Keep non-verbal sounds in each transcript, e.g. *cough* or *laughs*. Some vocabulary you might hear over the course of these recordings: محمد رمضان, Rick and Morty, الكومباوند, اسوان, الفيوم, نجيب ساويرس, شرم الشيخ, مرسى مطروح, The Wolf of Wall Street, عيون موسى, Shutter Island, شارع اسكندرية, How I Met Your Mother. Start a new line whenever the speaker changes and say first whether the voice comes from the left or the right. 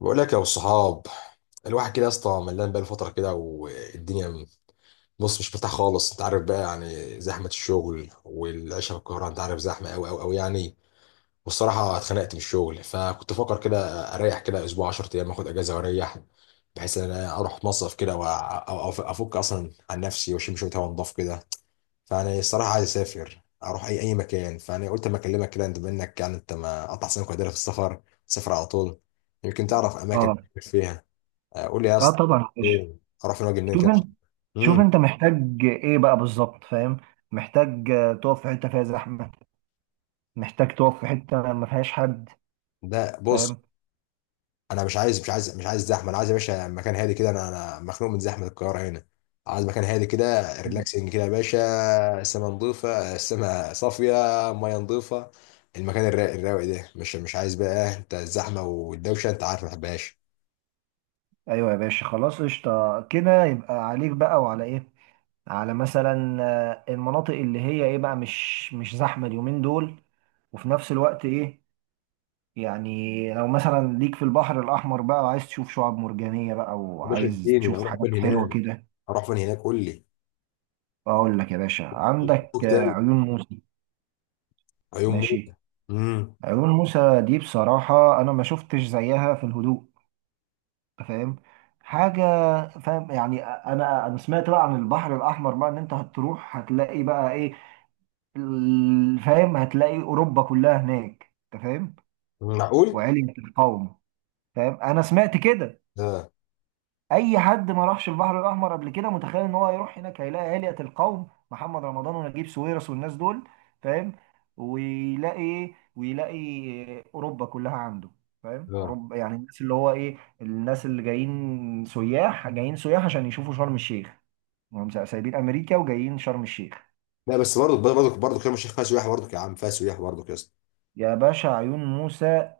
left: بقول لك يا ابو الصحاب، الواحد كده يا اسطى ملان بقى فتره كده والدنيا بص مش مرتاح خالص، انت عارف بقى يعني زحمه الشغل والعيشه في القاهره، انت عارف زحمه قوي قوي قوي يعني. والصراحه اتخنقت من الشغل فكنت بفكر كده اريح كده اسبوع 10 ايام، اخد اجازه واريح، بحيث ان انا اروح مصيف كده وافك اصلا عن نفسي واشم شويه هوا نضاف كده. فانا الصراحه عايز اسافر اروح اي مكان، فانا قلت اما اكلمك كده، انت منك يعني انت ما قطع سنك وقدرها في السفر، سافر على طول يمكن تعرف اماكن
right: اه
left: فيها. قول لي يا
right: اه
left: اسطى
right: طبعا يا باشا.
left: ايه، اروح فين واجي منين
right: شوف
left: كده؟
right: انت شوف
left: امم
right: انت محتاج ايه بقى بالظبط؟ فاهم. محتاج تقف في حته فيها زحمه، محتاج تقف في حته ما فيهاش حد،
left: ده بص،
right: فاهم؟
left: انا مش عايز زحمه، انا عايز يا باشا مكان هادي كده، انا مخنوق من زحمه القاهره هنا. عايز مكان هادي كده،
right: مم.
left: ريلاكسنج كده يا باشا. السما نظيفه، السما صافيه، ميه نظيفه، المكان الرايق الرايق ده، مش عايز بقى انت الزحمه والدوشه، انت عارف ما بحبهاش.
right: ايوه يا باشا، خلاص قشطه كده، يبقى عليك بقى وعلى ايه؟ على مثلا المناطق اللي هي ايه بقى، مش زحمه اليومين دول، وفي نفس الوقت ايه؟ يعني لو مثلا ليك في البحر الاحمر بقى وعايز تشوف شعاب مرجانيه بقى،
left: يا باشا
right: وعايز
left: اديني
right: تشوف
left: اروح
right: حاجات
left: فين
right: حلوه
left: هناك؟
right: كده،
left: اروح فين هناك، قول لي.
right: اقول لك يا باشا: عندك
left: فوق تاني،
right: عيون موسى.
left: عيون موت.
right: ماشي.
left: امم
right: عيون موسى دي بصراحة انا ما شفتش زيها في الهدوء. أنت فاهم؟ حاجة. فاهم يعني، انا سمعت بقى عن البحر الاحمر بقى، ان انت هتروح هتلاقي بقى ايه، فاهم، هتلاقي اوروبا كلها هناك. انت فاهم؟
left: معقول؟
right: وعلية القوم. فاهم، انا سمعت كده.
left: اه.
right: اي حد ما راحش البحر الاحمر قبل كده متخيل ان هو هيروح هناك هيلاقي هيئة القوم، محمد رمضان ونجيب ساويرس والناس دول. فاهم؟ ويلاقي ايه؟ ويلاقي اوروبا كلها عنده. فاهم؟
left: اه،
right: اوروبا، يعني الناس اللي هو ايه، الناس اللي جايين سياح، جايين سياح عشان يشوفوا شرم الشيخ. هم سايبين امريكا وجايين شرم الشيخ.
left: لا بس برضه كلام الشيخ فيها سياح، برضه يا عم فيها سياح برضه يا اسطى.
right: يا باشا، عيون موسى.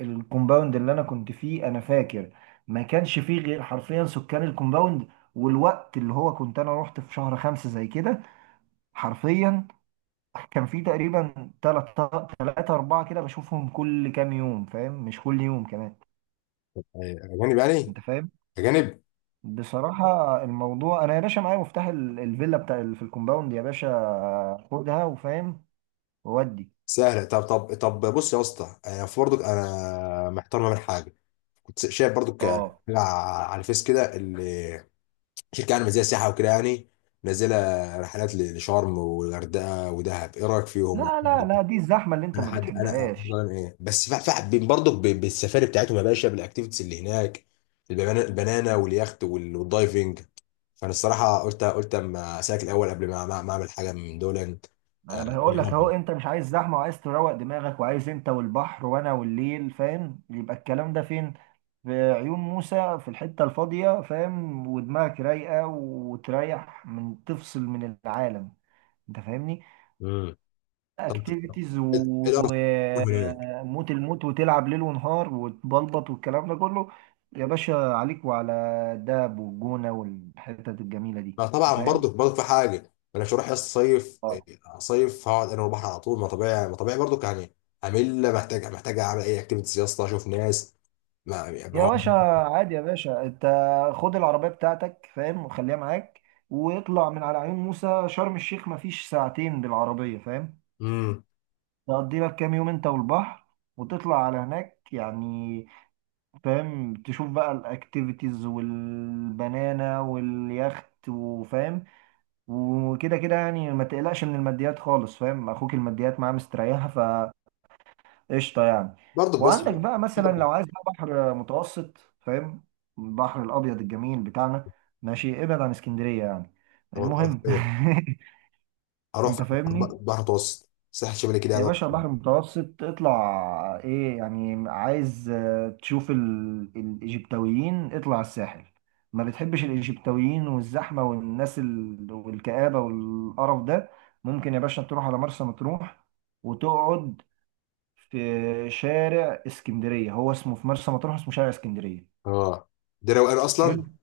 right: الكومباوند اللي انا كنت فيه انا فاكر ما كانش فيه غير حرفيا سكان الكومباوند. والوقت اللي هو كنت انا رحت في شهر خمسة زي كده، حرفيا كان في تقريبا تلاتة تلاتة أربعة كده بشوفهم كل كام يوم، فاهم؟ مش كل يوم كمان.
left: يعني اجانب يعني،
right: أنت فاهم؟
left: اجانب.
right: بصراحة الموضوع، أنا يا باشا معايا مفتاح الفيلا بتاع في الكومباوند يا باشا، خدها وفاهم، وودي.
left: سهله. طب بص يا اسطى، انا في برضه انا محتار ما بين حاجه، كنت شايف برضه حاجة
right: أه
left: على الفيس كده، اللي شركه يعني زي سياحه وكده يعني، نازله رحلات لشرم والغردقه ودهب، ايه رايك فيهم؟
right: لا لا لا، دي الزحمة اللي أنت
left: انا
right: ما
left: حد انا
right: بتحبهاش.
left: أنا ايه، بس في حابين برضه بالسفاري بتاعتهم يا باشا، بالاكتيفيتيز اللي هناك، البنانا واليخت والدايفنج. فانا الصراحه قلت اما اسالك الاول قبل ما اعمل حاجه من دول.
right: انا
left: ايه
right: بقول لك اهو،
left: الافضل؟
right: انت مش عايز زحمه، وعايز تروق دماغك، وعايز انت والبحر وانا والليل، فاهم؟ يبقى الكلام ده فين؟ في عيون موسى، في الحته الفاضيه، فاهم، ودماغك رايقه، وتريح، من تفصل من العالم. انت فاهمني؟
left: امم طب،
right: اكتيفيتيز
left: ايه الافضل هناك؟
right: وموت الموت، وتلعب ليل ونهار وتبلبط والكلام ده كله. يا باشا عليك وعلى الدهب والجونه والحتت الجميله دي.
left: ما
right: انت
left: طبعا
right: فاهم؟
left: برضو برضو في حاجه. ما انا مش هروح يا اسطى صيف. صيف هقعد انا والبحر على طول ما طبيعي ما طبيعي برضو يعني. همل محتاج اعمل اي اكتيفيتيز يا اسطى، اشوف ناس ما يعني
right: يا
left: هو.
right: باشا عادي يا باشا انت، خد العربية بتاعتك، فاهم، وخليها معاك، واطلع من على عيون موسى شرم الشيخ مفيش ساعتين بالعربية، فاهم،
left: امم
right: تقضي لك كام يوم انت والبحر، وتطلع على هناك يعني. فاهم؟ تشوف بقى الاكتيفيتيز والبنانة واليخت، وفاهم، وكده كده يعني. ما تقلقش من الماديات خالص، فاهم، اخوك الماديات معاه مستريحة، قشطه يعني.
left: برضو بس،
right: وعندك بقى مثلا
left: برضو.
right: لو عايز بقى بحر متوسط، فاهم، البحر الابيض الجميل بتاعنا، ماشي، ابعد عن اسكندريه يعني.
left: طب اروح
right: المهم
left: فين؟
right: *laughs*
left: اروح
right: انت
left: فين؟ البحر،
right: فاهمني.
left: البحر المتوسط، الساحل الشمالي كده
right: يا
left: يعني، أروح
right: باشا
left: فين؟
right: البحر المتوسط اطلع، ايه يعني، عايز تشوف الايجيبتويين؟ اطلع الساحل. ما بتحبش الايجيبتويين والزحمه والناس والكآبه والقرف ده، ممكن يا باشا تروح على مرسى مطروح، وتقعد في شارع اسكندرية، هو اسمه في مرسى مطروح اسمه شارع اسكندرية.
left: اه ده روقان اصلا،
right: حلو.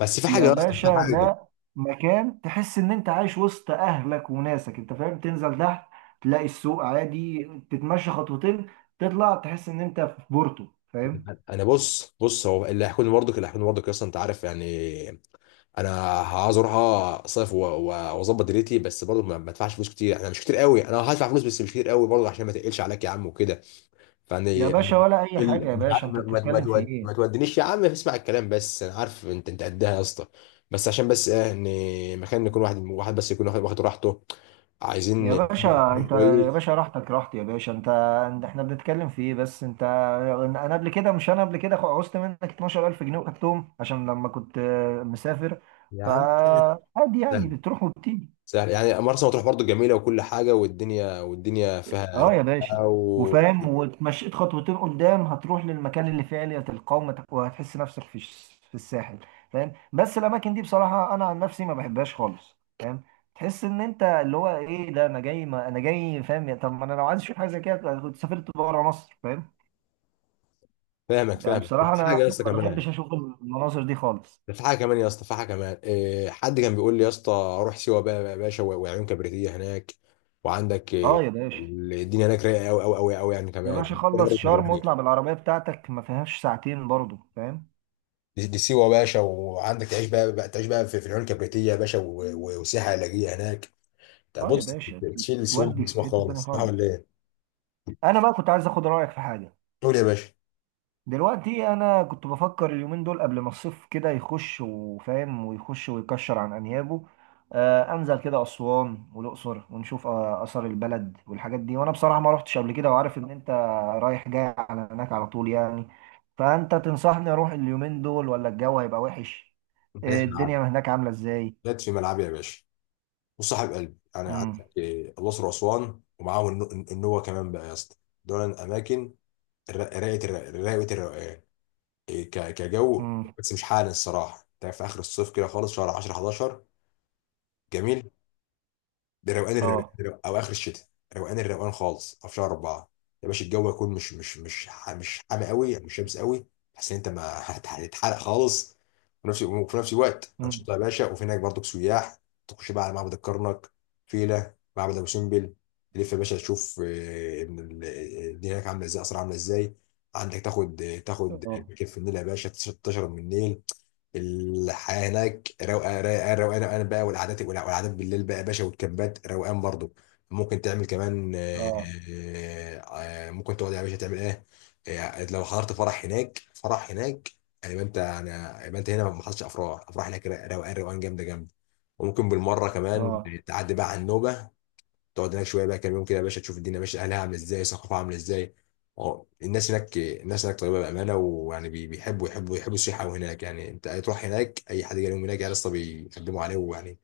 left: بس في
right: يا
left: حاجه اصلا، في
right: باشا،
left: حاجه.
right: ده مكان تحس ان انت عايش وسط اهلك وناسك. انت فاهم؟ تنزل تحت تلاقي السوق عادي، تتمشى خطوتين، تطلع تحس ان انت في بورتو، فاهم؟
left: انا بص بص هو اللي هيحكوني برضك، اللي هيحكوني برضك اصلا، انت عارف يعني. انا عاوز اروح، اصيف واظبط دنيتي، بس برضه ما ادفعش فلوس كتير، انا مش كتير قوي، انا هدفع فلوس بس مش كتير قوي برضه عشان ما تقلش عليك يا عم وكده. فيعني
right: يا باشا
left: يعني
right: ولا اي حاجة، يا
left: مش عارف،
right: باشا انت بتتكلم في ايه؟
left: ما تودنيش يا عم، اسمع الكلام بس، انا عارف انت انت قدها يا اسطى. بس عشان بس ايه، ان مكان يكون واحد واحد بس، يكون واخد راحته. عايزين
right: يا باشا
left: مكان
right: انت، يا
left: كويس
right: باشا راحتك راحت يا باشا، انت- احنا بنتكلم في ايه بس انت؟ انا قبل كده، مش انا قبل كده عوزت منك 12000 جنيه وخدتهم عشان لما كنت مسافر،
left: يا عم.
right: فعادي يعني
left: *laughs*
right: بتروح وبتيجي.
left: سهل يعني، مرسى مطروح برضو جميلة وكل حاجة، والدنيا والدنيا فيها
right: اه يا باشا،
left: رايقة،
right: وفاهم،
left: وفاهمك.
right: واتمشيت خطوتين قدام هتروح للمكان اللي فيه علية القوم، وهتحس نفسك في في الساحل، فاهم؟ بس الاماكن دي بصراحة انا عن نفسي ما بحبهاش خالص، فاهم، تحس ان انت اللي هو ايه، ده انا جاي، ما انا جاي، فاهم؟ طب ما انا لو عايز اشوف حاجه زي كده كنت سافرت بره مصر، فاهم؟
left: فاهمك،
right: يعني
left: ده
right: بصراحه
left: في
right: انا،
left: حاجة
right: أنا
left: يا اسطى
right: ما
left: كمان.
right: بحبش اشوف المناظر دي خالص.
left: ده في حاجة كمان يا اسطى، في حاجة كمان إيه، حد كان بيقول لي يا اسطى روح سيوة بقى يا باشا وعيون كبريتية هناك، وعندك
right: اه
left: إيه،
right: يا باشا.
left: الدنيا هناك رايقة أوي أوي أوي أوي يعني
right: يا
left: كمان.
right: باشا، خلص شرم واطلع بالعربيه بتاعتك ما فيهاش ساعتين برضه، فاهم؟
left: دي سيوة يا باشا، وعندك تعيش بقى تعيش بقى في العيون الكبريتية يا باشا، وسياحة علاجية هناك. ده
right: اه يا
left: بص،
right: باشا،
left: تشيل السوم من
right: تودي في
left: جسمك
right: حته تانيه
left: خالص، صح
right: خالص.
left: ولا ايه؟
right: انا بقى كنت عايز اخد رايك في حاجه.
left: قول يا باشا.
right: دلوقتي انا كنت بفكر اليومين دول، قبل ما الصيف كده يخش وفاهم، ويخش ويكشر عن انيابه، آه انزل كده اسوان والاقصر، ونشوف آه اثار البلد والحاجات دي، وانا بصراحه ما رحتش قبل كده، وعارف ان انت رايح جاي على هناك على طول يعني. فانت تنصحني اروح اليومين دول ولا الجو هيبقى وحش؟
left: انت جاي
right: آه
left: في ملعبي،
right: الدنيا هناك عامله ازاي؟
left: جت في ملعبي يا باشا وصاحب قلبي يعني.
right: امم.
left: عندك إيه، الأقصر وأسوان ومعاهم النوبة كمان بقى يا اسطى. دول الأماكن رايقة الروقان. إيه، كجو.
right: امم.
left: بس مش حالا الصراحة، أنت في آخر الصيف كده خالص شهر 10 11 جميل، ده روقان الروقان
right: اه.
left: او اخر الشتاء، روقان الروقان خالص، او في شهر اربعه يا باشا. الجو يكون مش حامي قوي يعني، مش شمس قوي، تحس ان انت ما هت- هتتحرق خالص. وفي نفس الوقت
right: امم.
left: انشطه يا باشا، وفي هناك برضك سياح. تخش بقى على معبد الكرنك، فيله، معبد ابو سمبل، تلف يا باشا تشوف ابن الدنيا هناك عامله ازاي، اسرع عامله ازاي. عندك تاخد
right: اه.
left: مركب في النيل يا باشا، تشرب من النيل، الحياه هناك روقان روقان روقان روقان بقى، والقعدات، والقعدات بالليل بقى يا باشا، والكامبات روقان برضو. ممكن تعمل كمان
right: اه.
left: آه، ممكن تقعد يا باشا تعمل ايه. لو حضرت فرح هناك، فرح هناك يعني، يبقى انت انا يبقى انت هنا ما حصلش افراح، افراح هناك روقان روقان جامده جامده. وممكن بالمره كمان
right: اه.
left: تعدي بقى على النوبه، تقعد هناك شويه بقى كام يوم كده يا باشا، تشوف الدنيا ماشيه، اهلها عامله ازاي، ثقافه عامله ازاي. اه الناس هناك، الناس هناك طيبه بامانه، ويعني بي- بيحبوا يحبوا يحبوا السياحه هناك يعني، انت تروح هناك اي حد جاي لهم هناك يا اسطى بيخدموا عليه ويعني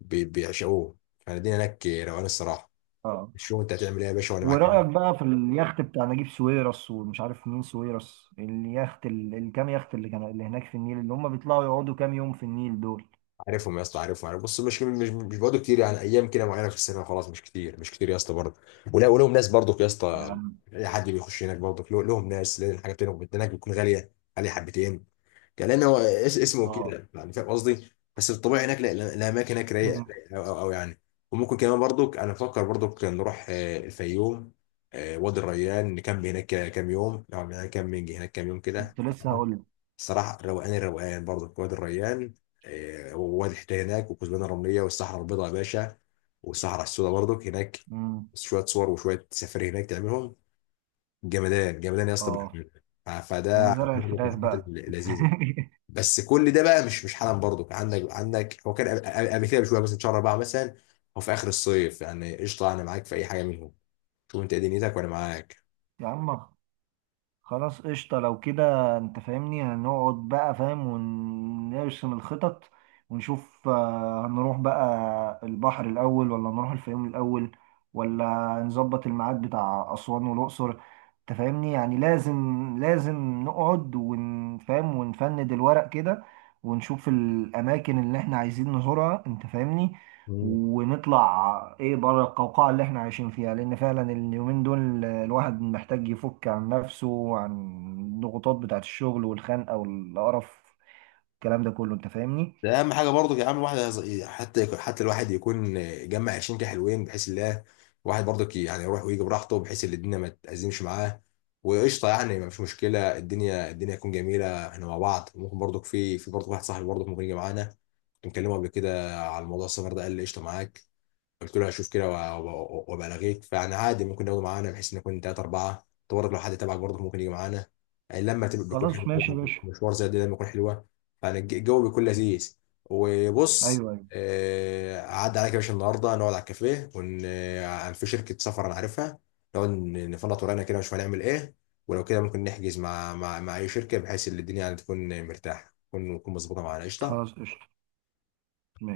left: بيعشقوه. يعني الدنيا هناك روقان الصراحه.
right: اه.
left: شوف انت هتعمل ايه يا باشا وانا
right: ورأيك
left: معاك.
right: بقى في اليخت بتاع نجيب ساويرس ومش عارف مين ساويرس، اليخت الكام يخت اللي كان اللي هناك في النيل، اللي هم بيطلعوا يقعدوا كام يوم في النيل دول؟
left: عارفهم يا اسطى، عارف بص، مش برضه كتير يعني، ايام كده معينه في السنه خلاص، مش كتير يا اسطى برضه. ولا ولهم ناس برضه يا اسطى،
right: نعم.
left: اي حد بيخش هناك برضه لهم ناس، لان الحاجات هناك، هناك بتكون غاليه، غاليه حبتين. كان لان هو اسمه
right: اه.
left: كده يعني، فاهم قصدي. بس الطبيعي هناك، الاماكن هناك رايقه
right: مم.
left: رايقة او يعني. وممكن كمان برضك انا بفكر برضك نروح الفيوم، وادي الريان، نكمل هناك كام يوم، نقعد هناك كام، نيجي هناك كام يوم كده
right: كنت لسه هقول
left: الصراحه.
right: لك.
left: روقان الروقان برضك وادي الريان، ووادي حيتان هناك، والكثبان الرمليه، والصحراء البيضاء يا باشا، والصحراء السوداء برضك هناك،
right: مم.
left: شويه صور وشويه سفاري هناك تعملهم، جمدان جمدان يا اسطى
right: اه.
left: بأمانة. فده
right: ومزارع الفراخ بقى
left: لذيذ.
right: *laughs*
left: بس كل ده بقى، مش مش حالا برضو، كان عندك عندك هو كان قبل كده بشويه، مثلا شهر اربعه مثلا، او في اخر الصيف يعني، قشطه انا معاك في اي حاجه منهم. شوف انت ايه دنيتك وانا معاك.
right: يا عم خلاص قشطة، لو كده انت فاهمني، هنقعد بقى، فاهم، ونرسم الخطط، ونشوف هنروح بقى البحر الأول ولا نروح الفيوم الأول، ولا نظبط الميعاد بتاع أسوان والأقصر. انت فاهمني يعني؟ لازم لازم نقعد ونفهم ونفند الورق كده، ونشوف الأماكن اللي احنا عايزين نزورها. انت فاهمني؟
left: مم.
right: ونطلع ايه بره القوقعة اللي احنا عايشين فيها، لان فعلا اليومين دول الواحد محتاج يفك عن نفسه، وعن الضغوطات بتاعت الشغل والخنقة والقرف، الكلام ده كله انت فاهمني.
left: ده اهم حاجه برضو يا عم، الواحد حتى الواحد يكون جمع 20 كده حلوين، بحيث الله، الواحد برضو يعني يروح ويجي براحته، بحيث ان الدنيا ما تأزمش معاه، وقشطه يعني مفيش مشكله. الدنيا تكون جميله، احنا مع بعض. ممكن برضو في برضو واحد صاحبي برضو ممكن يجي معانا، كنت مكلمه قبل كده على موضوع السفر ده، قال لي قشطه معاك، قلت له هشوف كده وابلغيك. فانا عادي ممكن ناخده معانا، بحيث ان نكون ثلاثه اربعه. انت برضه لو حد تبعك برضه ممكن يجي معانا. لما تبقى بيكون
right: خلاص
left: حلو
right: ماشي يا
left: طبعاً.
right: باشا.
left: مشوار زي ده لما يكون حلوه، فانا الجو بيكون لذيذ. وبص،
right: ايوه ايوه.
left: عدى عليك يا باشا النهارده نقعد على الكافيه ون آه، في شركه سفر انا عارفها، نقعد نفلط ورانا كده ونشوف هنعمل ايه، ولو كده ممكن نحجز مع مع اي شركه، بحيث ان الدنيا يعني تكون مرتاحه، تكون مظبوطه معانا.
right: خلاص
left: قشطه.
right: قشطة، ماشي.